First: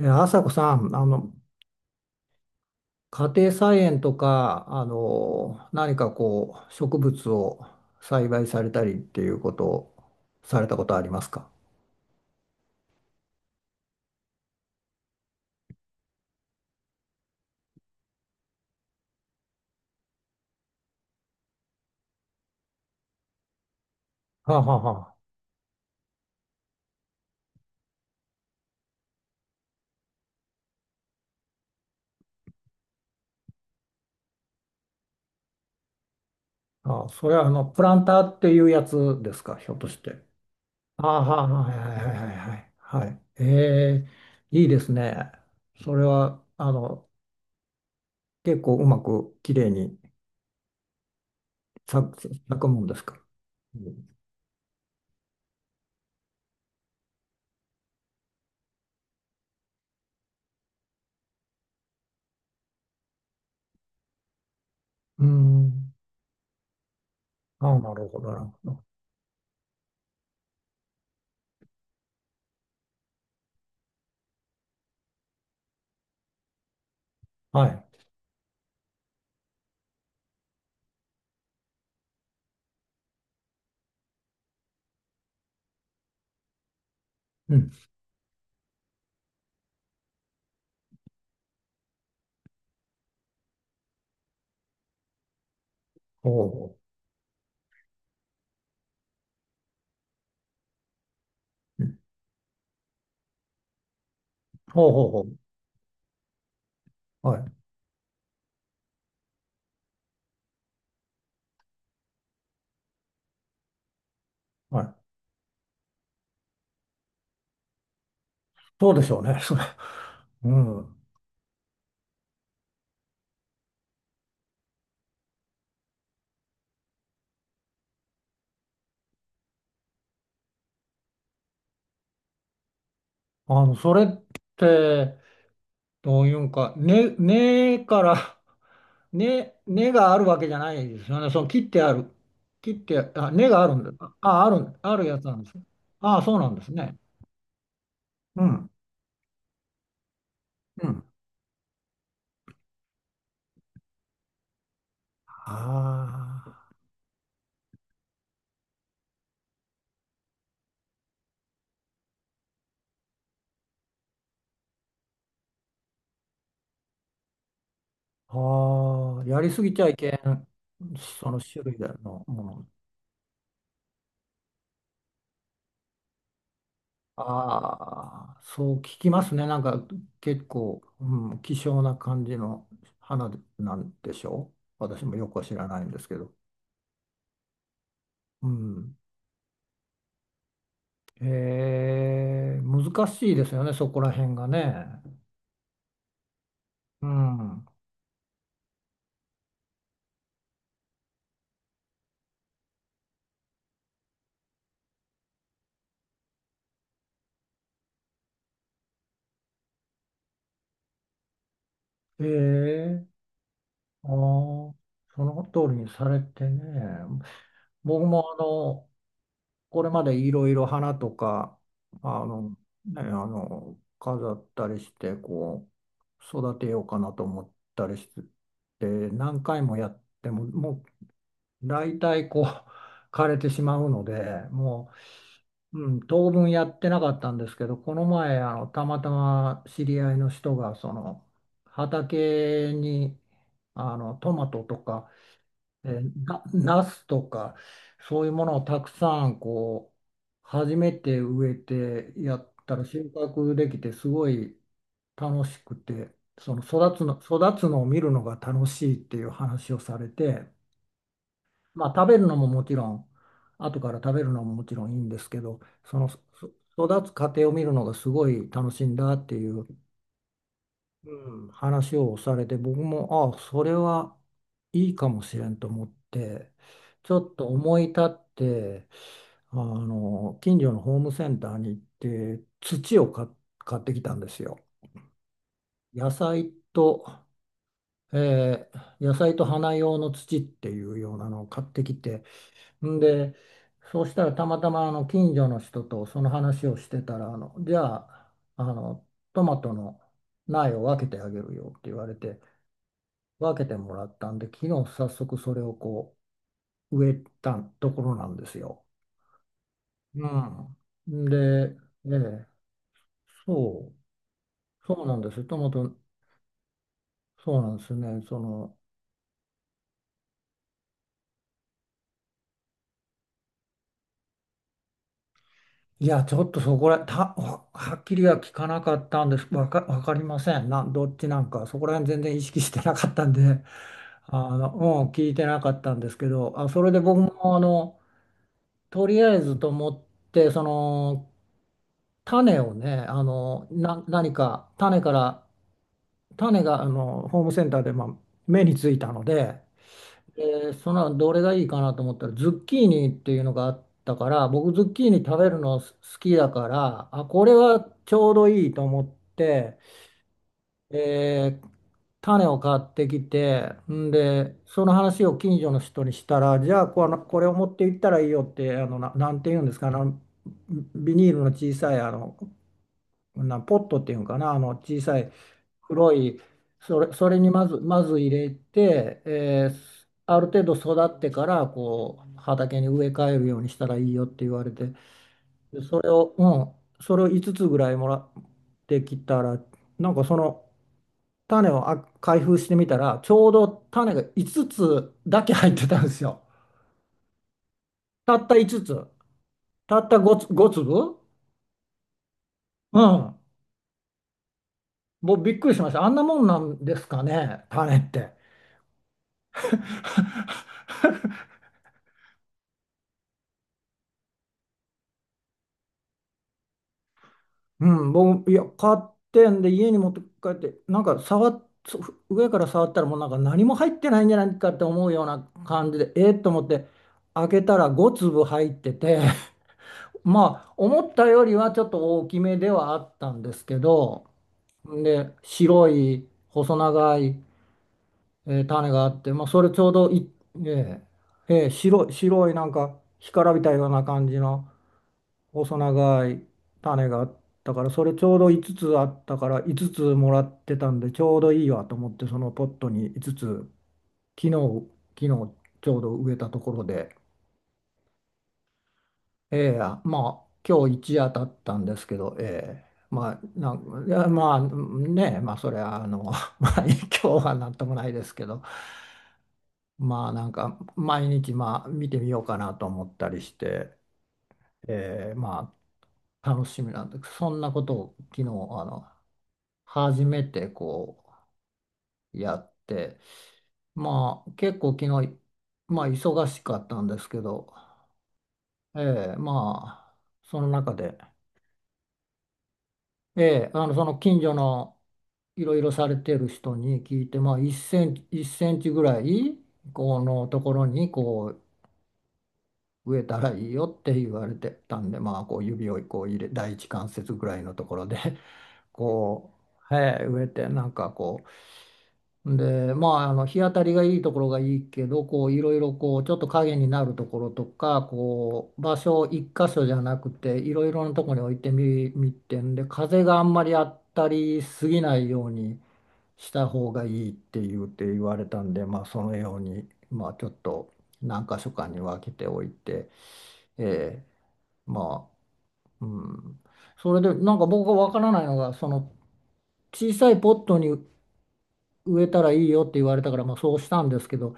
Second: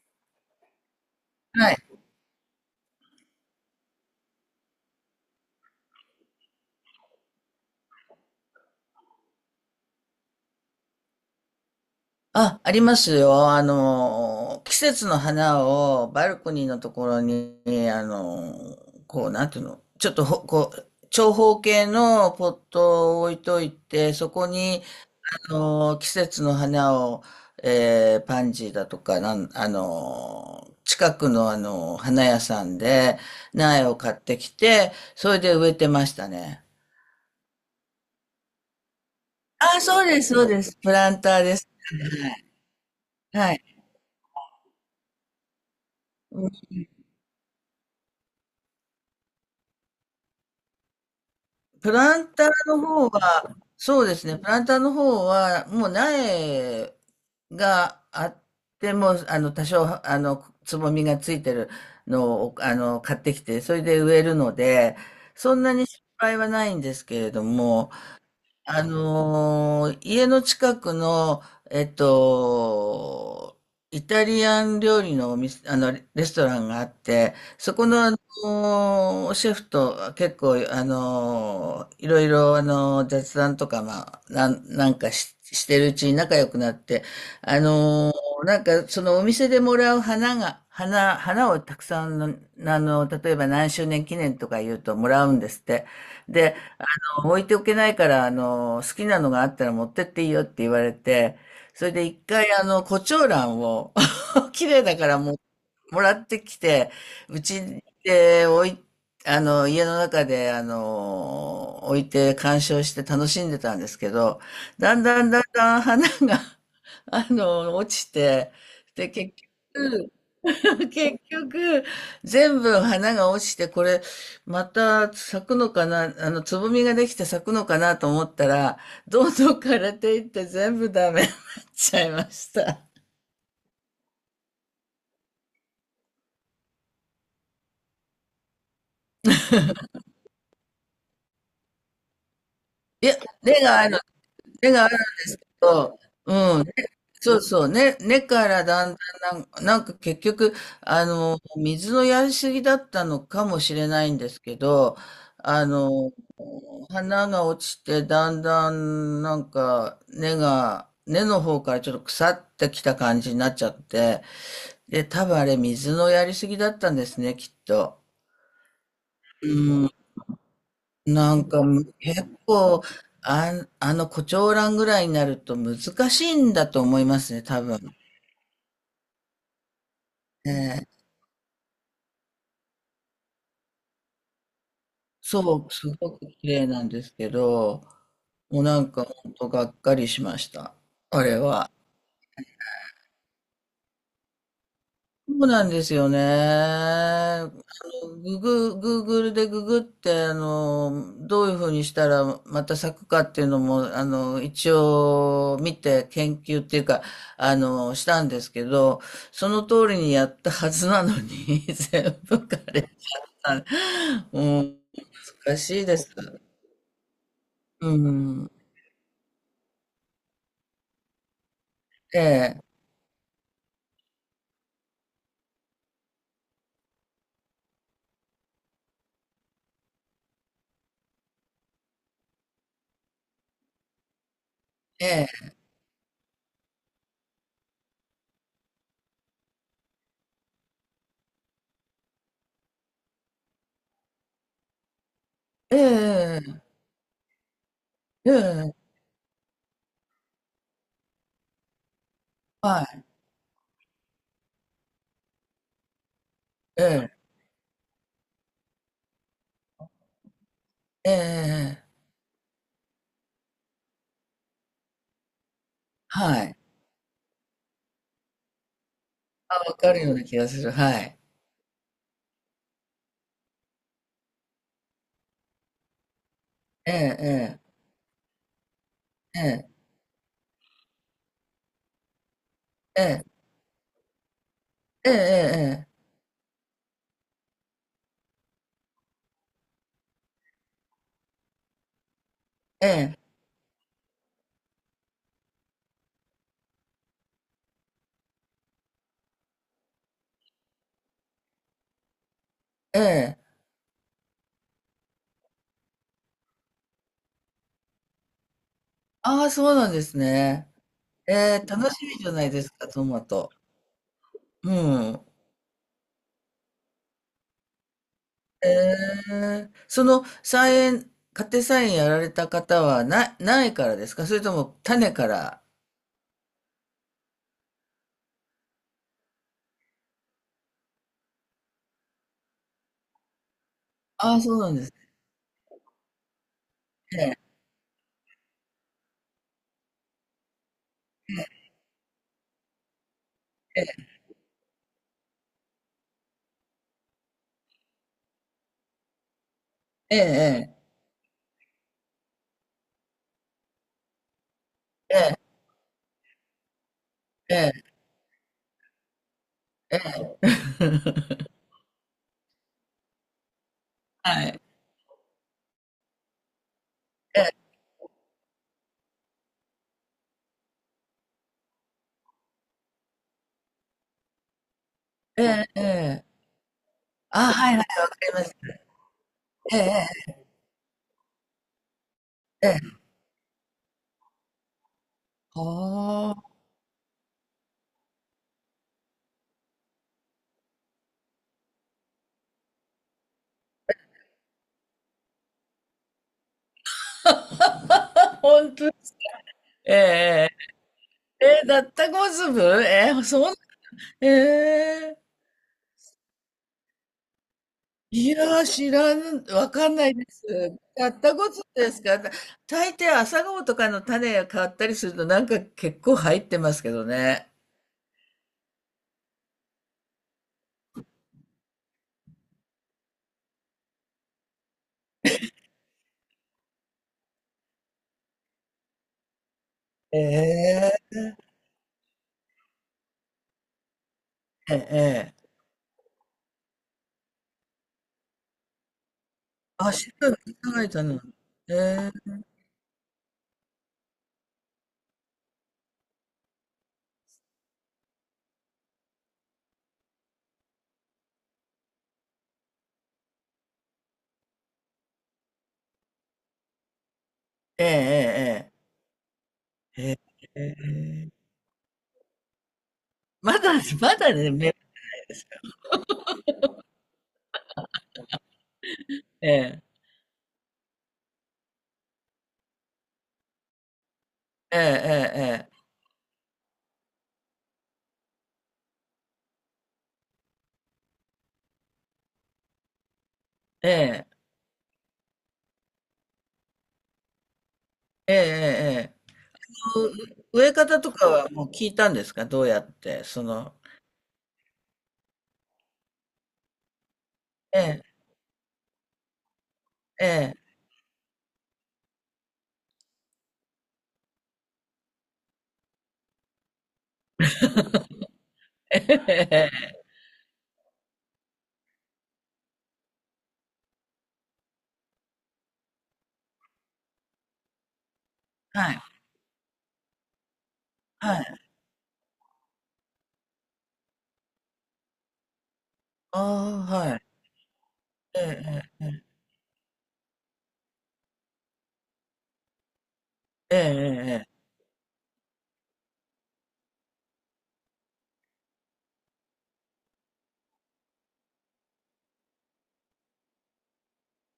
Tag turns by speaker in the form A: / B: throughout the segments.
A: 朝子さん、
B: はい。
A: 家庭菜園とか、何か植物を栽培されたりっていうことをされたことありますか？
B: あ、ありますよ。季節の花をバルコニーのところに、あの、こう、なんていうの、ちょっとこう、長方形のポットを置いといて、そこ
A: はあはあ
B: に、
A: は
B: 季節の花を、パンジーだとか、なん、あの、近くの花屋さんで苗を買ってきて、それで植えてましたね。
A: あ。あ、それはプランターっていうやつですか、ひょっ
B: あ、
A: とし
B: そうで
A: て。
B: す、そうです。プ
A: あ
B: ラ
A: あ、
B: ンターです。
A: はいはいはい
B: は
A: はいは
B: い。
A: い。はい。え
B: はい。
A: え、いいですね。それは、結構うまくきれいに
B: プ
A: 咲
B: ラン
A: く、
B: ター
A: 咲くも
B: の
A: んです
B: 方
A: か。
B: は、
A: う
B: そう
A: ん。
B: ですね、プランターの方は、もう苗があっても、多少、つぼみがついてるのを、買ってきて、それで植えるので、
A: うー
B: そんなに
A: ん。
B: 失敗はないんですけれど
A: ああ、
B: も、
A: なるほど、なるほど。
B: 家の近くの、えっと、イタリアン料理のお店、レストランがあって、
A: は
B: そこ
A: い。
B: の、シェフと結構、いろいろ、雑談とか、まあ、してるうちに仲良くなって、
A: う
B: あ
A: ん。
B: のなんか、そのお店でもらう花が、花、花をたくさんの、例えば何周年記念とか言うともらうんですって。
A: ほう
B: で、
A: ほ
B: 置いておけないから、好きなのがあったら持ってっていいよって言われて、
A: う。う
B: それ
A: ん。
B: で一回、コチ胡ラ蘭を、綺麗
A: ほう
B: だ
A: ほ
B: か
A: う
B: ら
A: ほ
B: も
A: う。
B: う、もらってきて、
A: は
B: う
A: い。
B: ちで置い、あの、家の中で、置いて鑑賞して楽しんでたんですけど、
A: はい。
B: だんだんだんだん花が、落ちて、
A: そうで
B: で、
A: しょう
B: 結
A: ね。それ。
B: 局、
A: う ん。
B: 結局、全部花が落ちて、これ、また咲くのかな、つぼみができて咲くのかなと思ったら、どんどん枯れていって全部ダメに なっちゃいました。
A: それって、どういうんか、根から根があるわけじゃないですよね。その切ってある。切って、
B: いや、
A: あ、根
B: 根
A: がある
B: が
A: ん
B: あ
A: だ。
B: る、
A: あ、
B: 根があ
A: あ
B: るん
A: るやつ
B: で
A: な
B: す
A: ん
B: け
A: ですよ。
B: ど、
A: あ、
B: う
A: そうなんで
B: ん、
A: すね。
B: そうそう、根
A: う
B: から
A: ん。
B: だんだんなんか結局、
A: うん。
B: 水のやりすぎだったのかもしれないんですけど、あの、
A: あ
B: 花が落ちて、だんだんなんか根の方からちょっと腐ってきた感じになっちゃって、で、多分あれ水のやりすぎだったんですね、きっと。
A: あー、やり
B: う
A: すぎちゃ
B: ん。
A: いけん、そ
B: な
A: の
B: ん
A: 種
B: か
A: 類の
B: 結
A: もの。
B: 構、あの胡蝶蘭ぐらいになると難しいんだと思いますね、多分。
A: ああ、そう聞きますね。なんか結
B: ね
A: 構、
B: え
A: うん、希少な感じの花なんでしょう。私もよくは知ら
B: そう、
A: ない
B: す
A: んですけ
B: ごく
A: ど。
B: 綺麗なんですけど、
A: う
B: もうなん
A: ん。
B: か本当がっかりしました。あれは。
A: へえ、難しいですよね、そこら辺がね。
B: そうなんですよね。
A: うん。
B: グーグルでググって、どういうふうにしたらまた咲くかっていうのも、一応見て研究っていうか、したんですけど、その通りにやったはずなのに、全
A: え
B: 部枯れた。
A: え。あ
B: も
A: あ、
B: う、
A: その
B: 難
A: 通
B: し
A: り
B: い
A: に
B: で
A: さ
B: す。
A: れてね。
B: う
A: 僕も
B: ん。
A: これまでいろいろ花とか、あ
B: え
A: の、
B: え、
A: 飾ったりして、育てようかなと思ったりして、何回もやっても、もう大体枯れてしまうので、も
B: ええ、
A: うん、当分やってなかったんですけど、この前、たまたま知り合いの人が、その、畑に、トマトとか、
B: え
A: えーな、
B: え、
A: ナスとか、そうい
B: え
A: うものを
B: え、
A: たくさん、初めて植えてやった
B: は
A: ら収
B: い、
A: 穫できて、すごい楽しくて、その
B: ええ、
A: 育つのを見るのが楽しいっていう話をされて、
B: ええ、
A: ま
B: え
A: あ、
B: え
A: 食べるのももちろん、後から食べるのももちろんいいんですけど、その
B: はい。
A: 育つ過程を見るのがすごい楽しいんだってい
B: あ、
A: う、
B: わかるような気がする。はい。
A: うん、話をされて、僕も、ああ、それはいいかもしれんと思って、
B: え
A: ち
B: え、
A: ょっと
B: ええ。
A: 思い立って、
B: ええ、
A: 近所のホームセンターに行って、土
B: え
A: を
B: え、
A: 買ってきたんですよ。
B: ええええ
A: 野菜と、野菜と花用の土っていうようなのを買ってきて、
B: え
A: ん
B: え
A: で、そうしたらたまたま近所の人とその話をしてたら、じゃあ、あの、トマトの苗を分けてあげるよって言われて、
B: ええええええ
A: 分けてもらったんで、昨日早速それを植えたところなんですよ。
B: ああ、そうなんです
A: う
B: ね。
A: ん。
B: え
A: で、
B: え、楽し
A: え
B: みじゃな
A: え、
B: いですか、トマト。
A: そ
B: う
A: そうなん
B: ん。
A: です。トマト、そうなんですね。その、
B: ええ、その菜園、家庭菜園やられた方はないからですか、それとも種から？
A: いや、ちょっとそこら、た、ははっきりは聞かなかったんです。わかりません。どっちなんか、そこら辺全然意識してなかったんで。
B: ああ、そ
A: あ
B: うな
A: の、
B: んです
A: うん、聞いてなかったんですけど、あ、それで僕
B: ね。
A: もとりあえずと思って、その、種をね、
B: ええ、
A: 何か、種から、種が、ホームセンターで、まあ、目についたので、
B: ええ、え
A: で、
B: え、
A: その、どれがいいかなと思ったら、ズッキーニっていうのがあったから、僕、ズッキーニ食
B: え
A: べるの好きだから、あ、これは
B: え、
A: ちょうどいいと思って、
B: ええ。
A: えー種を買ってきて、ん
B: は
A: で、
B: い。
A: その話を近所の人にしたら、じゃあこ
B: え
A: れを
B: え、
A: 持って行ったらいいよって、なんて言うんですか、ビニールの小さい、ポットっていうんかな、小さい
B: ええ、え
A: 黒
B: え。
A: い、それ
B: あ
A: に
B: あ、
A: ま
B: は
A: ず、
B: いはい、
A: ま
B: わか
A: ず入
B: りま
A: れ
B: す。
A: て、
B: ええ、
A: ある程度育ってから、
B: ええ、え
A: 畑に
B: え。
A: 植え替えるようにしたらいいよって言われて、でそれ
B: は
A: を、
B: あ、
A: うん、それを5つつぐらいもらってきたら、なんかその、種を開封してみたら、ちょうど種が5つつだけ入ってたんですよ。た った5
B: 本
A: つ
B: 当。
A: つ。
B: え
A: たった5つ、ご粒。
B: えだったこずぶ
A: う
B: えー、
A: ん。
B: そん、えー、
A: もうびっくりしました。あんなもんなんですかね、種っ
B: い
A: て。
B: やー、知らん、わかんないです。だったこずぶですか？大抵朝顔とかの種が変わったりするとなんか結構入ってますけどね。
A: うん、僕、いや、買ってんで、家に持って帰って、なんか触っ、そ上から触ったら、もうなんか何も入ってないんじゃないかって思うような感じで、思って、開けたら5粒入ってて、まあ、
B: え
A: 思
B: え
A: ったよりはちょっと大きめではあったんですけど、
B: え
A: で、
B: えええ
A: 白い細長い、種があって、まあ、それちょう
B: あ、
A: ど
B: 知
A: い、
B: らない、知らない、
A: え
B: とな
A: ーえー白
B: え
A: い、
B: え
A: 白いなんか干からびたような感じの細長い種があったから、それちょうど5つつあったから5つつもらってたんで、ちょうどいいわと思って、そのポットに5つつ、昨日、昨日ちょうど植えたところで、
B: ええ
A: ええ、
B: ええ
A: まあ、
B: ええ
A: 今日一
B: え
A: 夜経
B: え
A: ったんですけど、ええ、まあ、
B: まだ、
A: い
B: ま
A: や、
B: だね、
A: まあ、
B: め
A: ねえ、まあ、それは、まあ、今日はなんともないですけど、
B: ええ
A: まあ、なんか、毎日、まあ、見てみようかなと思ったりして、ええ、
B: ええ
A: ま
B: え
A: あ、楽しみなんです。そんなことを昨日、初めてやって、
B: えええ
A: まあ、結構昨日、まあ、忙しかったんですけど、
B: ええええ
A: ええ、まあ、その
B: 植え
A: 中
B: 方と
A: で、
B: かはもう聞いたんですか？どうやって、そ
A: ええ、
B: の、
A: その近所の、いろいろされてる人に聞いて、まあ、1
B: ええ、
A: センチ、1センチぐらいこ
B: え
A: の
B: え、
A: ところに植えたらいいよって言われてたんで、まあ、指を入れ、第一関節ぐらいのところで、
B: ええ、
A: こ
B: ええ
A: う、はい、植えて、なんかこうで、まあ、日当たりがいいところがいいけど、こういろいろ、こうちょっと影になるところとか、こう
B: は
A: 場
B: い、
A: 所を一箇所じゃなくて、いろいろなとこ
B: は
A: ろに置い
B: い、
A: てみて、んで、風があんまり当たりすぎないように。した
B: あ
A: 方
B: あ、
A: がい
B: はい、
A: いって言うて言われたん
B: え
A: で、ま
B: え、
A: あ、そのように、まあ、ちょっと何箇所かに分けておいて、
B: ええ、
A: ええ、
B: ええ、
A: まあ、うん、それでなんか僕が分からないのが、その小さいポットに植えたらいいよって言われたから、まあ、そうしたんですけど、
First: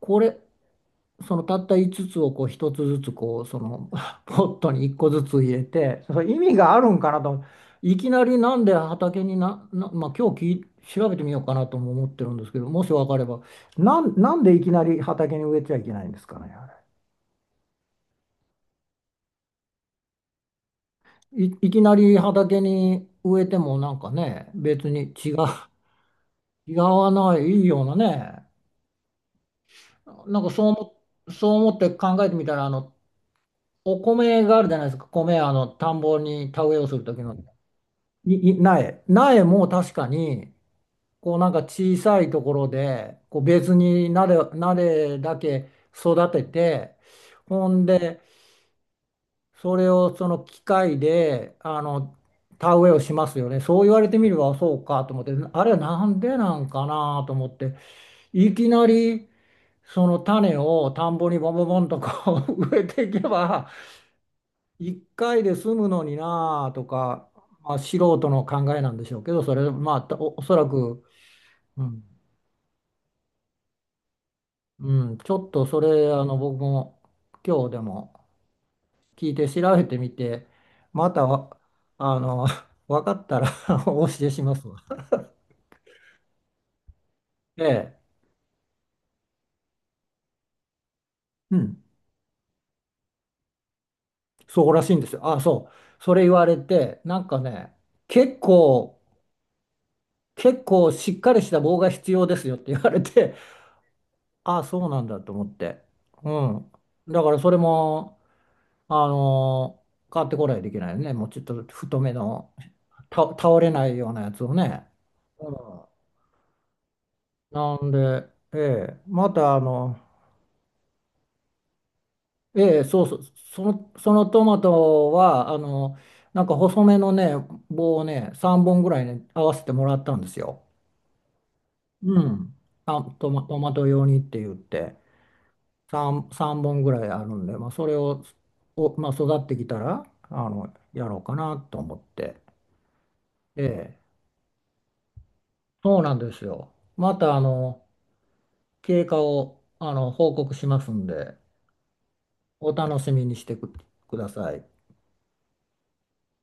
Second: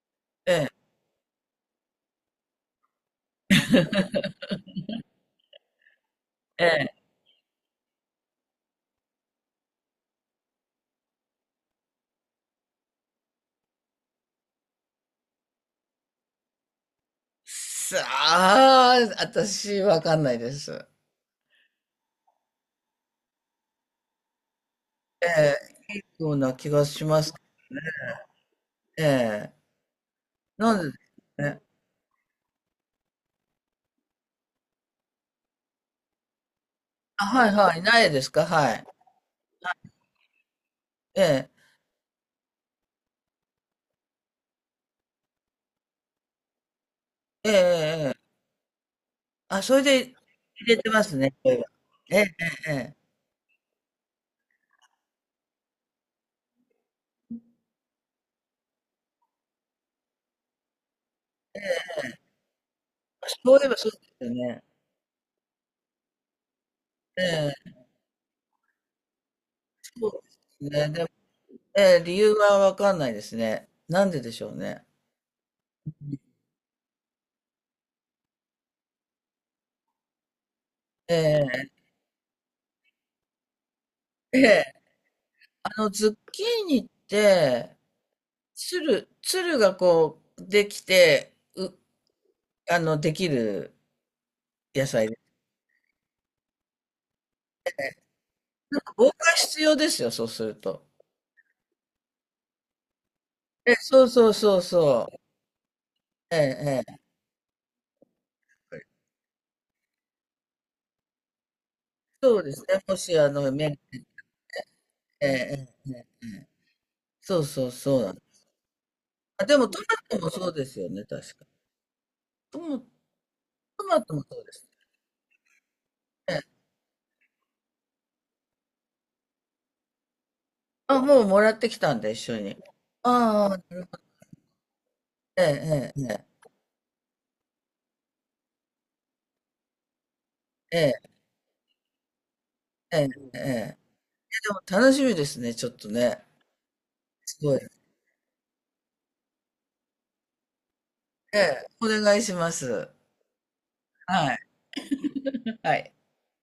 A: これ、そのたった5つつをこう1つずつこうその ポットに1個ずつ入れて、それ意味
B: え
A: があ
B: え、
A: るん
B: え
A: か
B: え
A: なと。いきなり、なんで畑にまあ、今日調べてみようかなとも思ってるんですけど、もし分かれば、なんでいきなり畑に植えちゃいけないんですかね。あ
B: さあ、私、わかんないです。
A: れい、いきなり畑に植えてもなんかね、別に
B: え
A: 違う、
B: え、いいような 気
A: 違
B: がし
A: わ
B: ます。
A: ない、いいようなね。
B: ええ、
A: なんか
B: なんでです
A: そう
B: ね。
A: 思って考えてみたら、お米があるじゃないですか。あの田んぼに田植えをする時
B: あ、
A: の。
B: はい、はい、苗ですか？はい。
A: 苗。苗も確かに、
B: え
A: こうな
B: え、
A: んか小さいところで、こう別に苗だけ育てて、
B: ええ、ええ、
A: ほん
B: え
A: で、
B: えあ、
A: そ
B: それ
A: れを
B: で
A: その機
B: 入れて
A: 械
B: ますね、そう
A: で、
B: いえば。ええ、ええ、え
A: 田植え
B: え
A: をしますよね。そう言われてみればそうかと思って、あれはなんでなんかなと思って、いきなりその種を田んぼにボンボンボンとこう 植えていけ
B: そうい
A: ば、
B: えばそうですよね。
A: 一回で済むのになあとか、
B: ええ、
A: まあ、素人の考えなんでしょうけど、それ、まあ、
B: そ
A: おそら
B: うです
A: く、
B: ね。え
A: うん。
B: え、理由はわかんないですね。なんででしょうね。
A: うん、ちょっとそれ、僕も今日でも聞いて調べてみて、ま
B: え
A: たわ、
B: え、
A: あの、分かったら お教え
B: え
A: します
B: え、
A: わ。
B: ズッキーニっ
A: え
B: て、
A: え、
B: つるがこう、できて、
A: う
B: う、
A: ん、
B: あの、できる
A: そうら
B: 野
A: しいんで
B: 菜
A: す
B: で
A: よ。
B: す。
A: あ、そう、それ言われて、なんかね、結
B: 防
A: 構、
B: 火必要ですよ、そうする
A: 結
B: と。
A: 構しっかりした棒が必要ですよって言われて、
B: ええ、そうそうそう
A: あ、そうなん
B: そう。
A: だと思って。う
B: え
A: ん。
B: え、ええ、
A: だからそれも、あのー買ってこないといけないよね。もうちょっと太め
B: そうで
A: の、
B: すね。もし、
A: 倒れないようなやつをね。
B: ええ、
A: うん。
B: ええ、ええそうそう
A: なん
B: そうなんで
A: で、
B: す。
A: ええ、ま
B: あ、
A: た
B: でも、トマトもそうですよね、確か。ト
A: え
B: マ、
A: え、
B: ト
A: そうそう、
B: マ
A: そ
B: トも
A: の
B: そ
A: ト
B: うで
A: マ
B: す
A: トは、な
B: ね。
A: んか細めのね、棒をね、3本ぐらいね、合わせてもらったんですよ。
B: あ、もうもらってきたんで、一
A: う
B: 緒
A: ん。
B: に。
A: あ、
B: あ
A: トマト
B: あ、
A: 用にって言って、
B: ええ、ええ、え
A: 3、
B: え。
A: 三本ぐらいあるんで、まあ、それを、お、まあ、育ってきたら、
B: ええ、
A: やろうかなと思って。
B: ええ、え。え、で
A: ええ、
B: も楽しみですね、ちょっと
A: そうなん
B: ね。
A: ですよ。また、
B: すごい。
A: 経過を、報告しますんで、
B: ええ、お願いしま
A: お
B: す。
A: 楽しみにしてくだ
B: はい、
A: さい。
B: はい。